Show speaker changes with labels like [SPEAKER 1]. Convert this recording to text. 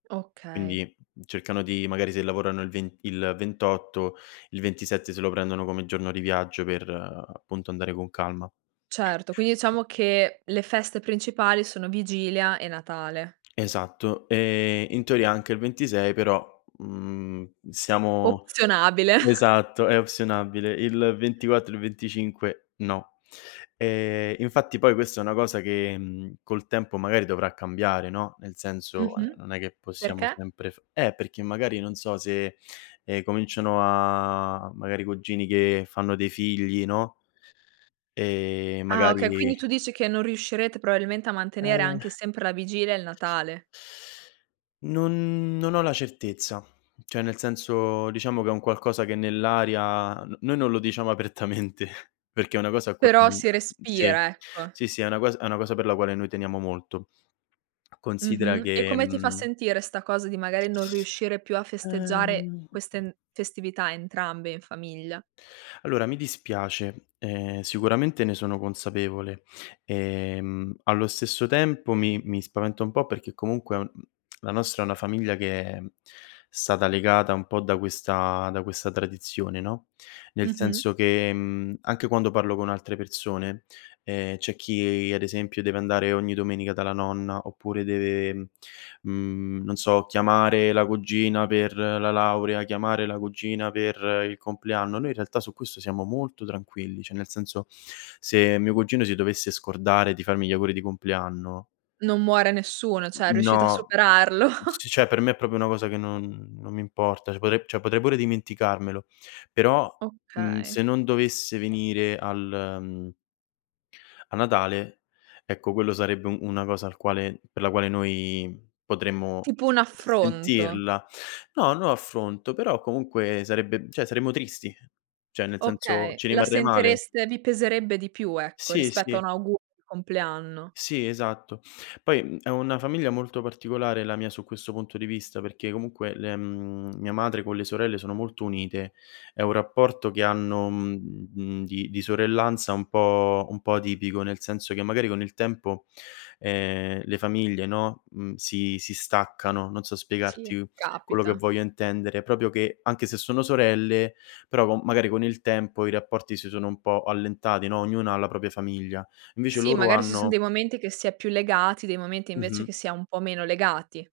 [SPEAKER 1] Okay.
[SPEAKER 2] Quindi cercano di magari se lavorano il ven il 28, il 27 se lo prendono come giorno di viaggio per, appunto, andare con calma.
[SPEAKER 1] Certo, quindi diciamo che le feste principali sono vigilia e Natale.
[SPEAKER 2] Esatto e in teoria anche il 26 però, mhmm, siamo
[SPEAKER 1] Opzionabile.
[SPEAKER 2] esatto, è opzionabile, il 24 e il 25, no. E infatti poi questa è una cosa che, mhmm, col tempo magari dovrà cambiare, no, nel senso, ehm,
[SPEAKER 1] Mh-mh,
[SPEAKER 2] non è che possiamo
[SPEAKER 1] perché?
[SPEAKER 2] sempre f eh, perché magari non so se, ehm, cominciano a magari cugini che fanno dei figli, no, e
[SPEAKER 1] Ah okay, quindi
[SPEAKER 2] magari
[SPEAKER 1] tu dici che non riuscirete probabilmente a mantenere
[SPEAKER 2] Eh.
[SPEAKER 1] anche sempre la vigilia e il Natale.
[SPEAKER 2] Non non ho la certezza, cioè nel senso diciamo che è un qualcosa che nell'aria n noi non lo diciamo apertamente, perché è una cosa
[SPEAKER 1] Però
[SPEAKER 2] [unintelligible]
[SPEAKER 1] si
[SPEAKER 2] sì,
[SPEAKER 1] respira, ecco.
[SPEAKER 2] sì, sì, è una cosa è una cosa per la quale noi teniamo molto. Considera
[SPEAKER 1] Mh-mh. E
[SPEAKER 2] che,
[SPEAKER 1] come ti fa
[SPEAKER 2] mhmm
[SPEAKER 1] sentire sta cosa di magari non riuscire più a festeggiare
[SPEAKER 2] Ehm
[SPEAKER 1] queste m festività entrambe in famiglia?
[SPEAKER 2] Allora, mi dispiace, ehm, sicuramente ne sono consapevole, ehm, allo stesso tempo mi mi spaventa un po' perché comunque, mhmm, la nostra è una famiglia che è stata legata un po' da questa da questa tradizione, no, nel
[SPEAKER 1] Mh-mh.
[SPEAKER 2] senso che, mhmm, anche quando parlo con altre persone, ehm, c'è chi ad esempio deve andare ogni domenica dalla nonna oppure deve, mhmm, non so chiamare la cugina per la laurea, chiamare la cugina per il compleanno, noi in realtà su questo siamo molto tranquilli, cioè nel senso: se mio cugino si dovesse scordare di farmi gli auguri di compleanno
[SPEAKER 1] Non muore nessuno, cioè
[SPEAKER 2] N
[SPEAKER 1] riuscite a
[SPEAKER 2] no,
[SPEAKER 1] superarlo.
[SPEAKER 2] c cioè per me è proprio una cosa che non non mi importa, cioè potre cioè potrei pure dimenticarmelo, però, mhmm,
[SPEAKER 1] Okay.
[SPEAKER 2] se non dovesse venire al mhmm, a Natale, ecco quello sarebbe u una cosa al quale per la quale noi potremmo
[SPEAKER 1] Tipo un affronto.
[SPEAKER 2] sentirla. No, no affronto, però comunque sarebbe cioè saremmo tristi, cioè nel senso
[SPEAKER 1] Okay,
[SPEAKER 2] ci
[SPEAKER 1] la
[SPEAKER 2] rimarrei male.
[SPEAKER 1] sentireste vi peserebbe di più, ecco,
[SPEAKER 2] Sì,
[SPEAKER 1] rispetto a
[SPEAKER 2] sì.
[SPEAKER 1] un augurio di compleanno.
[SPEAKER 2] Sì, esatto. Poi, mhmm, è una famiglia molto particolare la mia su questo punto di vista, perché comunque le mhmm, mia madre con le sorelle sono molto unite, è un rapporto che hanno, mhmm, di di sorellanza un po' un po' atipico, nel senso che magari con il tempo, ehm, le famiglie, no, mhmm, si si staccano, non so
[SPEAKER 1] Sì,
[SPEAKER 2] spiegarti quello che
[SPEAKER 1] capita.
[SPEAKER 2] voglio intendere, proprio che, anche se sono sorelle, però co magari con il tempo i rapporti si sono un po' allentati, no, ognuno ha la propria famiglia. Invece
[SPEAKER 1] Sì,
[SPEAKER 2] loro
[SPEAKER 1] magari si son
[SPEAKER 2] hanno
[SPEAKER 1] dei momenti che si è più legati, dei momenti invece
[SPEAKER 2] Mh-mh.
[SPEAKER 1] che si è un po' meno legati.